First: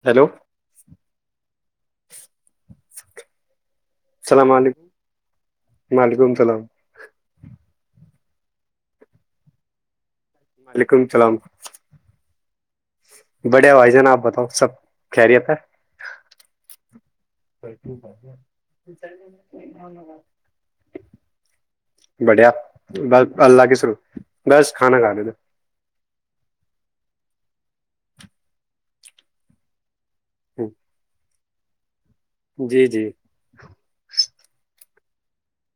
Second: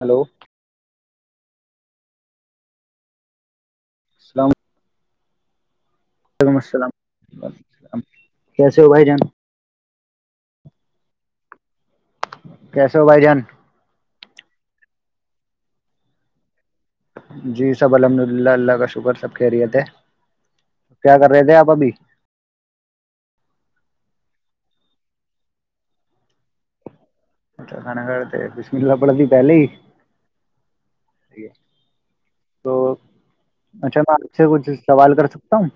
Hello hello [inaudible] السلام علیکم وعلیکم السلام السلام کیسے ہو بھائی جان وعلیکم سلام کیسے ہو بھائی جان بڑیا بھائی جان آپ بتا اور سب کہری ہے تھا جی سب الحمد للہ اللہ کا شکر سب خیریت ہے کیا کر رہے تھے آپ ابھی بڑھیا ب اللہ کے شرو بس کھانا کھا لی دو اچھا خان گڑ بشملہ پڑتی پہلے ہی ہوں تو اچھا میںج سے کچھ سوال کر سکتا ہوں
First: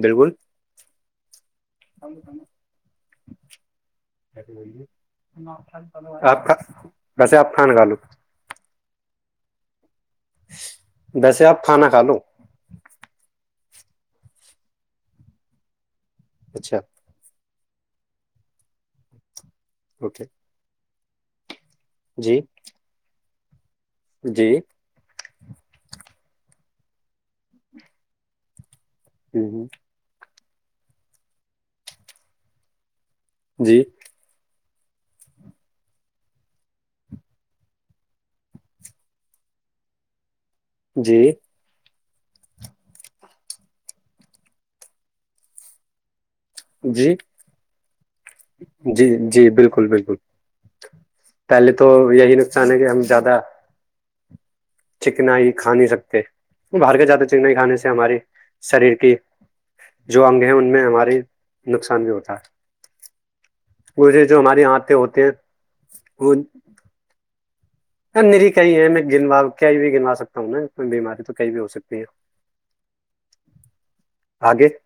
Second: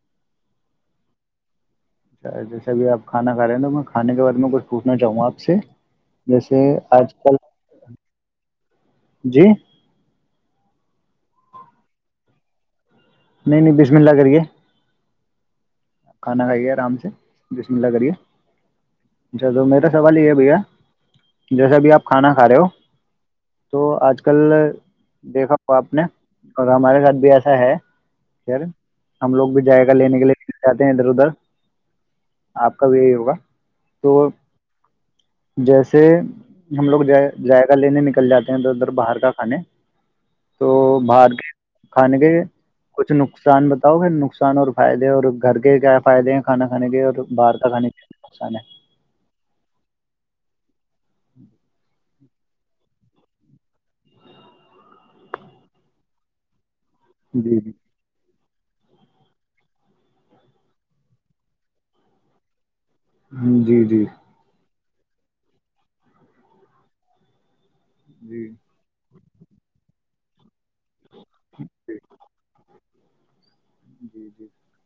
بالکل اچ جیسے بھی آپ کھانا کھا رہے ہیں تو میں کھانے کے بارے میں کچھ پوچھنا چاہوں گا آپ سے آپ کا جیسے آج ویسے کل آپ کھانا کھا لو جی ویسے آپ کھانا کھا لو نہیں نہیں بیس منلہ کریے کھانا کھائی گیا اچھا آرام سے جسملہ کرے اچھا تو میرا سوال اوکے یہ ہے بھیا جیسا بھی آپ کھانا جی کھا رہے ہو تو آج کل جی دیکھا آپ نے اور ہمارے ساتھ بھی ایسا ہے پھر ہم لوگ بھی ہوں، جائے گا لینے کے لیے جاہتے ہیں ادھر ادھر آپ کا بھی جی تو جیسے ہم لوگ جائقہ لینے نکل جاتے ہیں ادھر ادھر باہر کا کھانے تو جی باہر کے کھانے کے کچھ نقصان بتاؤ گھر نقصان اور فائدے اور گھر کے کیا فائدے ہیں کھانا کھانے کے جی جی اور باہر کا کھانے آان ہے بکل بالکل پہلے تو یہی نقصان ہے کہ ہم زیادہ چکنائی کھا نہیں سکتے وہ باہر کے جاتے ہے چکنائی جی جی کانے سے ہماراری شریر کی جو انگ ہیں ان میں ہماری نقصان بھی ہوتا ہے جی جی وہھے جو ہماری یہاں ہوتے ہیں وہ ہ جی نری کئی ہے م گنوا کیا بھی گنوا سکتا ہوں نا بیماری تو کئی بھی ہو سکتی جی ہے جی آگے [unintelligible]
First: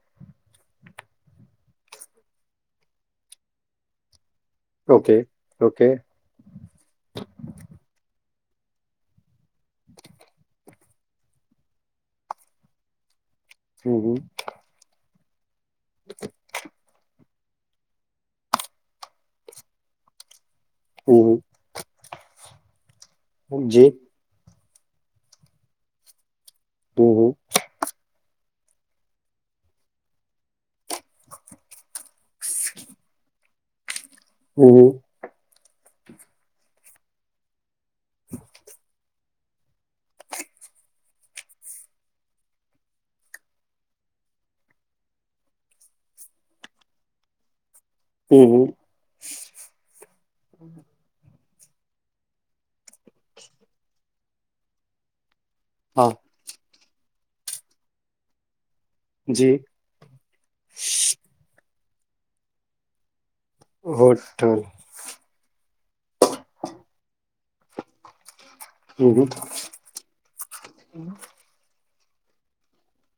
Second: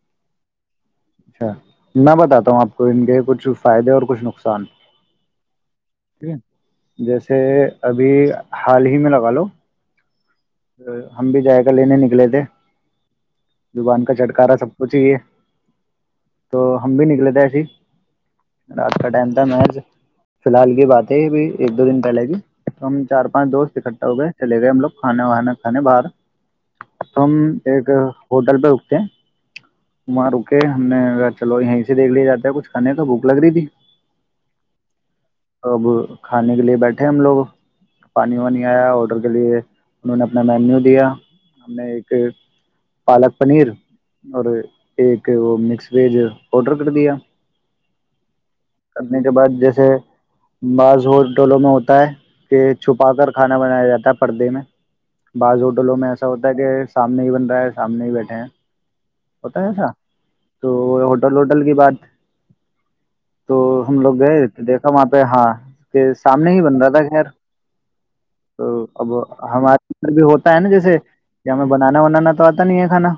اچ میں باتا ہوں آپ کو ان کے کچھ فائدے اور کچھ نقصان اوکے [unintelligible] ٹھیک ہے جیسے ابھی [unintelligible] حال ہی میں لگا لو ہم بھی جائے گا لینے نکلے تھے زبان کا چھٹکارا سب کچھ ہی یہ تو ہم بھی نکلے تھے [unintelligible] رات کا ٹائم تھا مح [unintelligible] فی الحال کی بات ہے یہ ایک دو دن پہلے کی تو ہم چار پانچ دوست جی اکٹھا ہو گئے لے گئے ہم لگ کاناانا کان باہر تو ہم ایک ہوٹ ڈل پہ رکتے وہاں رکے [unintelligible] چلو یہیں سے دیکھ لیا جاتی ا کچھ کھانے تو بوک لگ رہی تھی ہوں [unintelligible] توب کھانے کے لیے بیٹھے ہم لوگ پانی وانی آیا آڈر کے لیے انہوں نے اپنا مینیو دیا ہم نے ایک پالک پنیر اور ایک وہ مکس ویج آڈر کر دیا ہوں ہ کرنے [unintelligible] کے بعد جیسے بس ہو ٹولو میں ہوتا ہے کہ چھپا کر کھانا بنایا جاتا ہے پردے میں بعض ہوٹلوں ہاں میں ایسا ہوتا ہے کہ سامنے ہی بن رہا ہے سامنے ہی بیٹھے ہیں جی ہوتا ہے ایسا تو ہوٹل ووٹل کی بات تو ہم لوگ گئے ہوٹل تھے دیکھا وہاں پہ ہاں کہ سامنے ہی بن رہا تھا خیر تو اب ہمارے بھی ہوتا ہے نا جیسے کہ ہمیں ب نانا ونانا تو آتا نہیں ہے کھانا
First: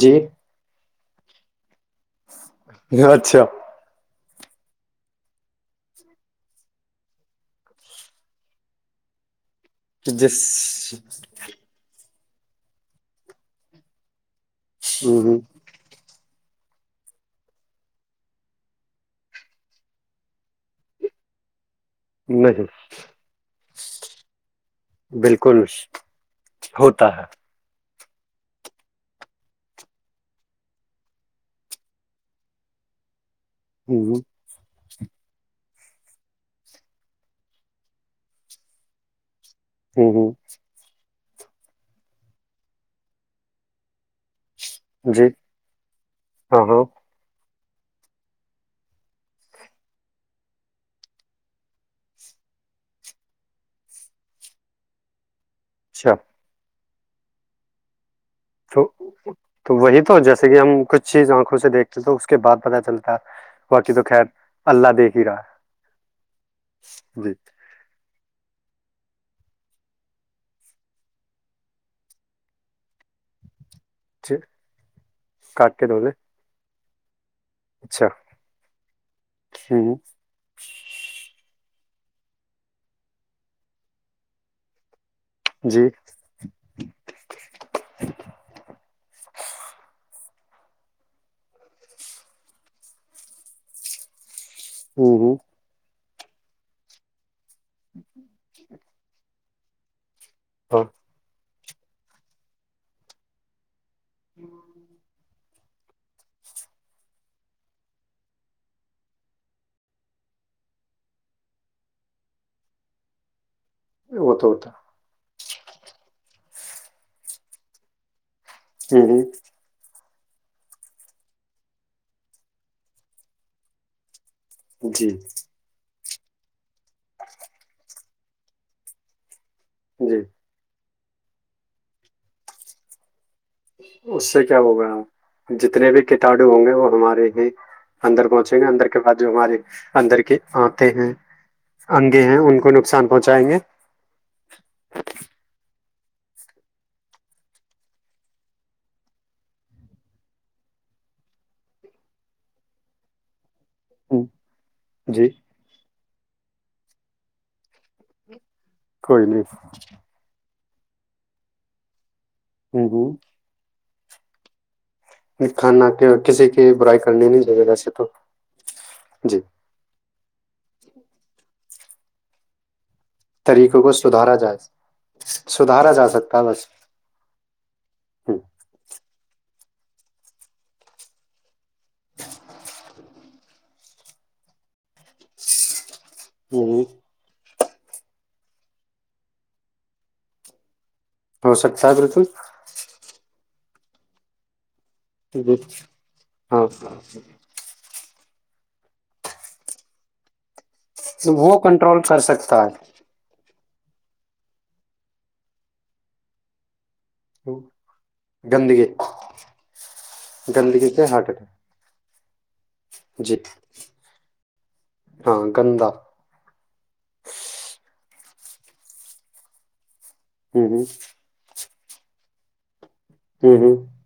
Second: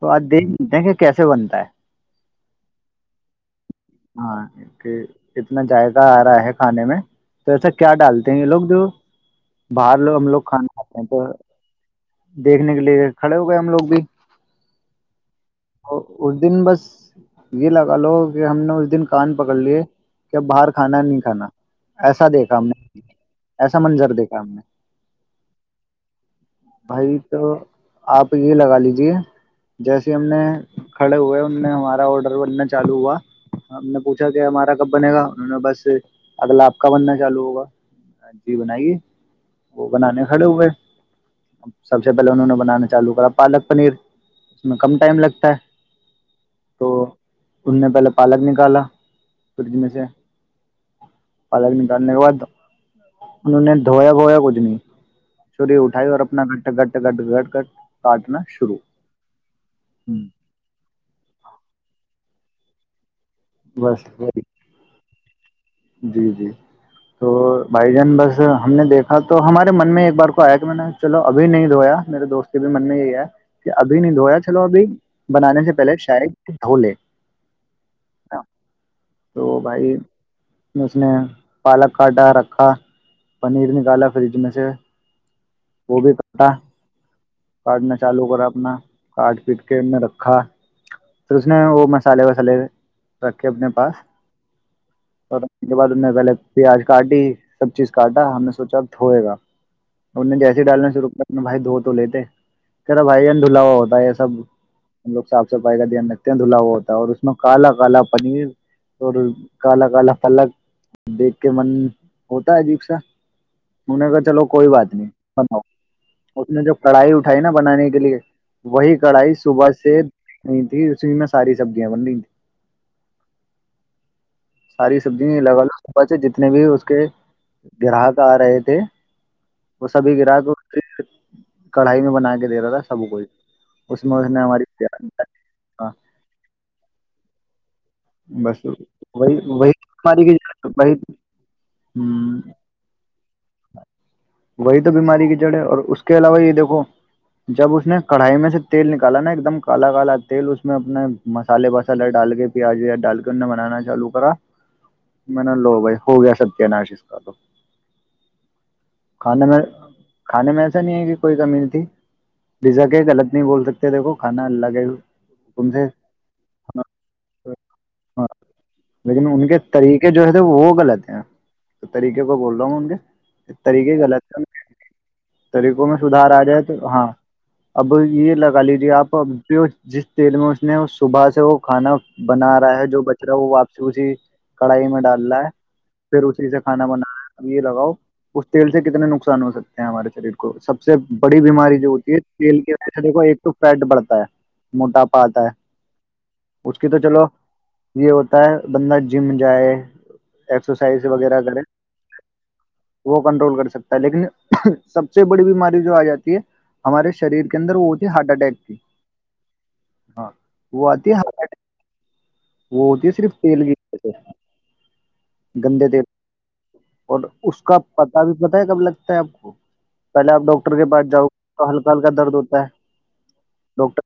تو آج دیکھ لیتے ہیں کہ کیسے بنتا ہے اچھا ہاں کہ اتنا جائقہ آ رہا ہے کھانے میں تو ایسا کیا ڈالتے ہیں یہ لوگ جو باہر لو ہم جس لوگ کھان آپ تو [unintelligible] دیکھنے کے لیے کھڑے ہو گئے ہم لوگ بھی ھمم ھمم اور اس دن بس یہ لگا لو کہ ہم نے اس دن کان پکڑ لیے کہ اب باہر کھانا نہیں کھانا ایسا دیکھا نہیں ہم نے ایسا منظر دیکھا ہم نے بالکل ہوتا بھائی تو آپ یہ لگا لیجیے جیسے ہم نے کھڑے ہوئے ان میں ہمارا آڈر بننا چالو ہوا ہم نے ہے پوچھا کہ ہمارا کب بنے گا انہوں نے بس اگلا آپ کا بننا چالو ہوگا جی بنائیے وہ بنانے کھڑے ہوئے ا سب سے پہلے انہوں نے بنانا چالو کرا پالک پنیر اس میں کم ٹائم جی لگتا ہے ہاں ہاں تو ان نے پہلے پالک نکالا فریج میں سے پالک نکالنے کے بعد انہوں نے دھویا بھویا کچھ نہیں چوری اٹھائی اچھا اور کٹ کٹ کٹ گٹ کٹ تو تو وہی تو جیسے کہ ہم کچھ چیز آنکھوں سے دیکھتے تو اس کے بعدتہ چلتا ہے باقی تو بس خیر اللہ دیکھ ہی رہا ہے جی جی تو جی بھائی جان بس ہم نے دیکھا تو ہمارے من میں ایک بار کو آیا کہ میں نے چلو ابھی نہیں دھویا میرے دوست کے بھی من میں یہی ہے کہ ابھی نہیں جی دھویا چلو ابھی بنانے سے کاٹ کے پہلے دولے شاید دھو لے اچھا تو ہوں بھائی [inaudible] پالک کاٹا رکھا پنیر نکالا فریج میں سے جی وہ بھی کاٹا کاٹنا چالو کرا اپنا کاٹ پیٹ کے میں رکھ کھا پھر اس نے وہ مسالے وسالے رکھے اپنے پاس [inaudible] اور اس کے بعد میں پہلے پیاز کاٹیی سب چیز کاٹا ہم نے سوچا ہوئے گا انہ نے جیسے ہاں ڈالنا شرو کرا نا بھائی دو لیتے کہہ رہا بھائی یار دہلہا ہوا ہوتا یہ سب ہم لوگ س صفائی کا دھیان رکھتے ہیں دھلا ہوا ہوتا ہے اور اس میں کالا کالا پنیر اور کالا کالا لگ دیکھ کے من ہوتا ہے عجیب سا ان نے کہا وہ چلو تو کوئی ہوتا بات نہیں اس نے جو کڑھائی اٹھائی نا بنانے کے لیے وہی ہوں کڑھائی ہوں صبح سے نہیں اس بھی میں ساری سبزیا بن رہی ساری جی سبزی [inaudible] لگاو بچے جتنے بھی اس کہ گراہک آ رہے تھے وہ سبھی جی گراہک کڑھائی میں بنا کے دے رہا تھا سب کوھ اس سے کیا ہوگا ہاں، جتنے بھی کٹانو ہوں گے وہ ہمارے جی اندر پہنچیں گے بس اندر کے بعد جو وہی ہمارے وہی اندر بیماری کے کی جڑ، آنتے وہی ہیں انگے ہیں ہوں، ان کو نقصان پہنچائیں وہی تو بیماری کی جڑ ہے اور اس اس کے علاوہ یہ دیکھو جب اس نے کڑھائی میں سے تیل نکالا نا ایک دم کالا کالا تیل اس میں اپنے مسالے وسالے ڈال کے پیاز ویاز ڈال کے ان نے بنانا چالو گے کرا جی میں نے لو بائھی ہو گیا ستیہ ناش اس کا تو کوئی نہیں کھانے میں کھانے میں ایسا نہیں ہے کہ کوئی کمی نہیں تھی ڈزا ہوں کہ ہوں غلط نہیں بول سکتے دیکو کھانا لگے ہو سے کھانا کے کسی کی برائی کرنی نہیں چاہیے ویسے تو ہاں لیکن جی ان کے طریقے جو ہے تھے وہ غلط ہیں طریقے کو بول رہا ہوں ان کے طریقوں کو طریقے سدھارا غلط ہے جائے طریقوں سدھارا میں جا سدھار سکتا آ ہے جائے بس تو ہاں اب یہ لگا لیجیے آپ اب جس تیل میں اس نے صبح سے وہ کھانا بنا رہا ہے جو بچ رہا ہے وہ واپسی اسی کڑھائی میں ڈال رہا ہے پھر اسی سے ہ کھانا بنانا ہے اب یہ لگاؤ اس تیل سے کتنے نقصان ہو سکتے ہیں ہمارے شریر کو سب سے بڑی ہو بیماری جو سکتا ہوتی ہے بالکل تیل کے و چے کو ایک ٹ فٹ بڑتا ہے موٹاپا آتا ہے جی ہاں اس کی تو چلو یہ ہو ہے بندہ جم جائے ایکسرسائز وغیرہ وہ کرے کنٹرول کر سکتا ہے وہ کنٹرول کر سکتے لیکن سب سے بڑی بیماری جو آ جاتی ہے ہمارے شریر کے اندر وہ ہوتی ہے ہارٹ اٹیک کی گندگی ہاں وہ گندگی سے آتی ہے ہارٹ ہار اٹیک ایک وہ ہوتی ہے صرف جی تیل کی ہاں گندے گندا تیل اور اس کا پتا بھی پتا ہے کب لگتا ہے آپ کو پہلے آپ ہ ڈاکٹر ہ کے پاس جاؤ ہل پل کا درد ہوتا ہے ہ ہ ڈاکٹر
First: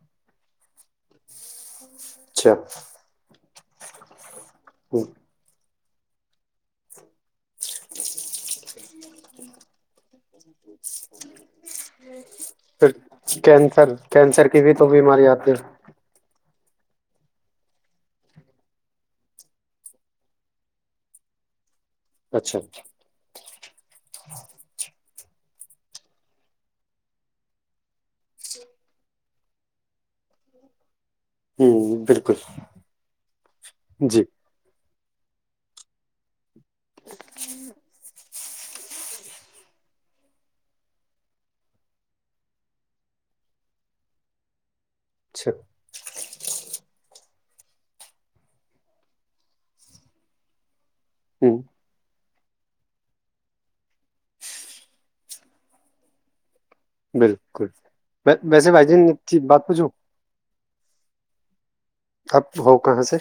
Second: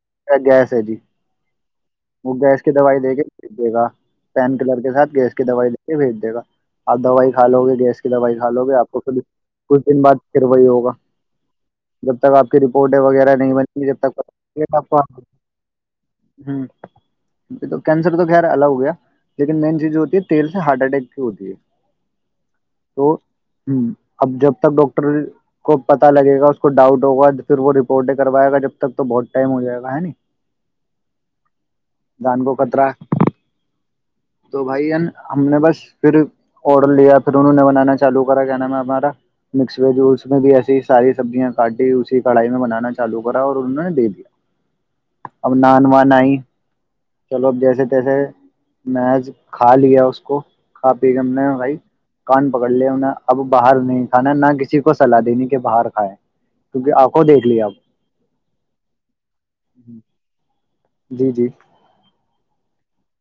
گیس [unintelligible] وہ اچھا گیس کی دوائی دے گ جے گا پین کلر کے ساتھ گیس کی دوائی یہ بھیج دے گا اور دوائی کھا لو گے گیس کی دوائی کھ لو گے آپ کو خود کچھ دن بعد پھر وہی ہوگ جب تک آپ کی پھر رپورٹ وغیرہ نہیں بنے گی کینسر جب کینسر کی بھی تو تک ہ بیماری آتی ہے تو کینسر تو خیر الگ ہو گیا لیکن مین چیز جو ہوتی ہے تیل سے ہارٹ اٹیک کی ہوتی ہے اچھا تو ہ اب جب تک ڈاکٹر ڈٹر کو پتا لگے گا اس کو ڈاؤٹ ہوگا پھر وہ رپورٹ کروائے گا جب تک تو بہت ٹائم ہو جائے گا ہے ن ہ بالکل دان کوو کطرا جی تو بھائی ہے ہم نے بس پھر اور لیا پھر انہوں نے بنانا چالو کر نام ہمارا مس ویج اس میں بھی ایسی ساری سبزیاں کاٹی اسی کڑھائی میں بنانا چالو کرا اور انہوں نے دے دیا اچھا اب نان وان آئ چلو ا جیسے تیسے میںج کھا لیا اس کو کاف بیگم نے ہ بھائی کان پکڑ لیا ان اب باہر نہیں کھانا نہ کسی کو سلاح دینی کہ باہر کھائے کیونکہ آنکھوں دیکھ لیا بالکل آپ ویسے بھائی جن بات پوھو جی جی کب ہو کہاں سے؟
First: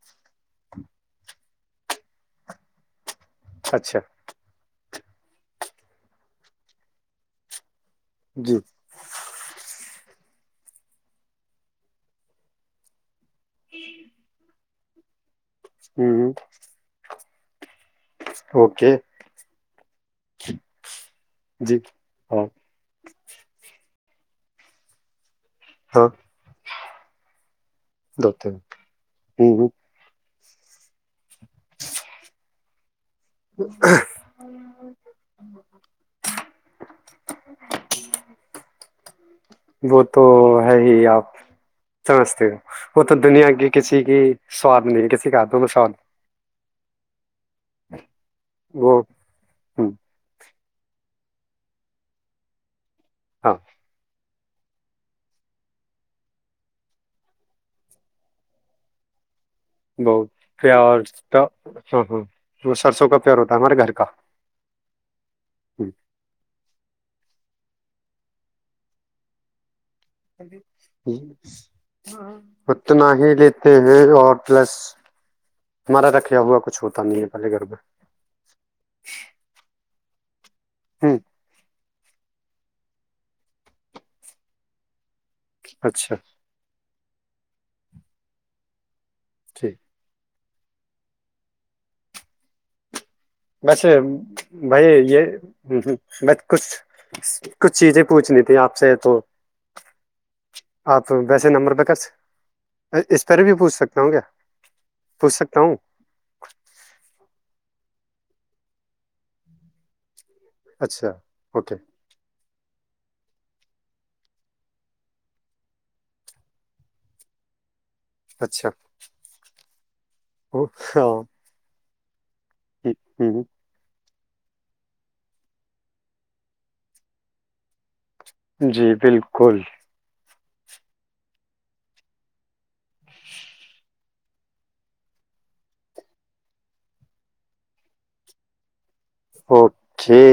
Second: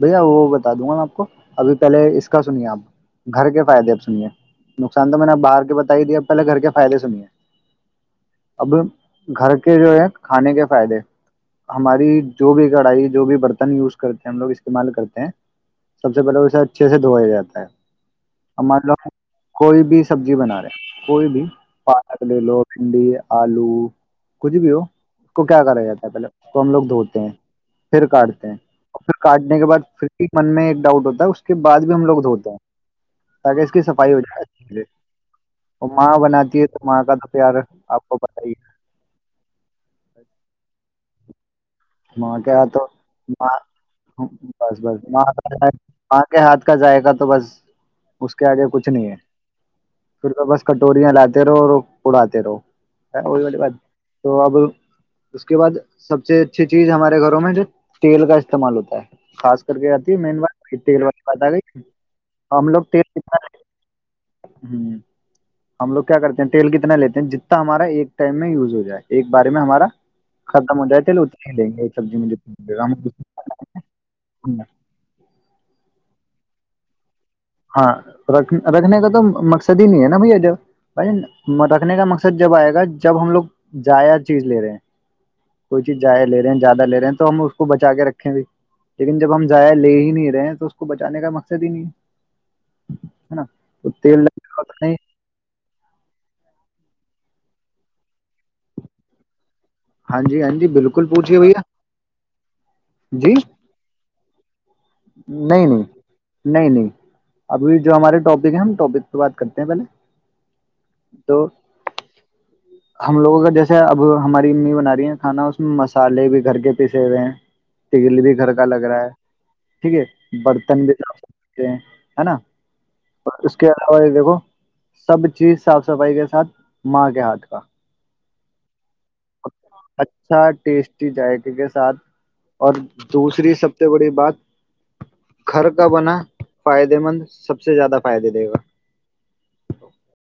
بھیا وہ بتا دوں گا میں آپ کو ابھی پہلے اس کا سنیے آپ گھر کے فائدے اچھا آپ سنیے نقصان تو میں نے اب باہر کے بتا ہی دیا اب پہلے گھر کے فائدے سنیے جی اب گھر کے جو ہے کھانے کے فائدے ہماری جو بھی کڑھائی جو بھی برتن یوز کرتے ہیں ہم لوگ استعمال کرتے ہیں سب سے پہلے اسے اچھے سے دھویا جات ہے ہاں ہمار لوگ کوئی بھی سبزی بنا رہے کوئی بھی پالک لے لو بھنڈی آلو کچھ بھی ہو کو کیا کرا جاتا ہے پہلے اس کو ہم لوگ دھوتے ہیں پھر کاٹتے ہیں ھر کاٹنے کے بد پھر من میں ایک ڈاؤٹ ہوتا ہے اس کے بع بھی ہم لوگ دھوتے ہیں تاکہ اس کی صفائی ہو جائےے اور ماں بناتی ہے تو ماں کا د یار آپ کو پت ہی ہے وہ تو ہے ہی آپ ماں کے ہاتھ بس بس ماں کے ہاتھ کا ذائقہ تو بس اس کے آگے کچھ نہیں ہے پھر وہ بس کٹوریاں لی تیرہ اور پڑا تیرہ ہ وہی والی بات تو اب اس کے بعد سب سے اچھی چیز ہمارے گھروں میں جو تیل کا استعمال ہوتا ہے خاص آ ب تیل وال ب گئی ہم لوگ تیل کتنا ہم لوگ کیا کرتے ہیں تیل کتنا لیتے جتنا ہمارا ایک ٹائم میں یوز ہو جائے ایک بارے میں ہمارا ختم ہو جائے تیل ہوں اتنے ہی لیں گے ایک سبزی میں جتنا لگے گا ہم اتنا ہی لیتے ہیں اور اتنے- پلس ہمارا ر رکھ ہوا کچھ ہوتا نہیں ہے ہاں رکھ رکھنے کا تو مقصد د نہیں ہے ن بائی اجب ب مٹ [unintelligible] نے کا مقصد جب آئے گا جب ہم لوگ ضائ چیز لے رہے ہیں کوئی چیز جائے لے رہے ہیں زیادہ لے رہ تو ہم اس کو بچا کے رکھیں بھی لیکن جب ہم جائیا لے ہی نہیں رہے تو اس کو بچانے کا مقصد ہی نہیں ہے ہ ہ [inaudible] بسے بھائی یہ میں کچھ کچھ چیزیں پوچھنیھی [unintelligible] آپ سے تو ہاں جی ہاں جی بالکل آپ پوچھیے ویسے بھیا نمبر پہ کر اس جی پر بھی پوچھ سکتا ہوں کیا پوچھ سکتا نہیں ہوں نہیں نہیں نہیں ابھی جو ہمارے ٹاپک ہے ہم ٹاپک سےہ بات کرتے ہیں پہلے اچھا تو اوکے [unintelligible] ہم لوگوں کا جیسے اب ہماری امی بنا رہی ہیں کھانا اس میں مسالے بھی گھر کے پیسے ہوئے ہیں تل بھی گھر کا اچھا لگ رہا ہے ٹھیک ہے او- برتن ہاں ہوں، بھیتے ہیں ہے نا ہوں، اور اس کے علاوہ سب چیز صاف سفائی کے ساتھ ماں کے ہاتھ و [unintelligible] جی بالکل اچھا ٹیسٹی ذائقے کے ساتھ اور دوسری سب سے بڑی بات گھر کا بنا فائدے مند سب سے زیادہ فائدے دے گا اوکے [unintelligible]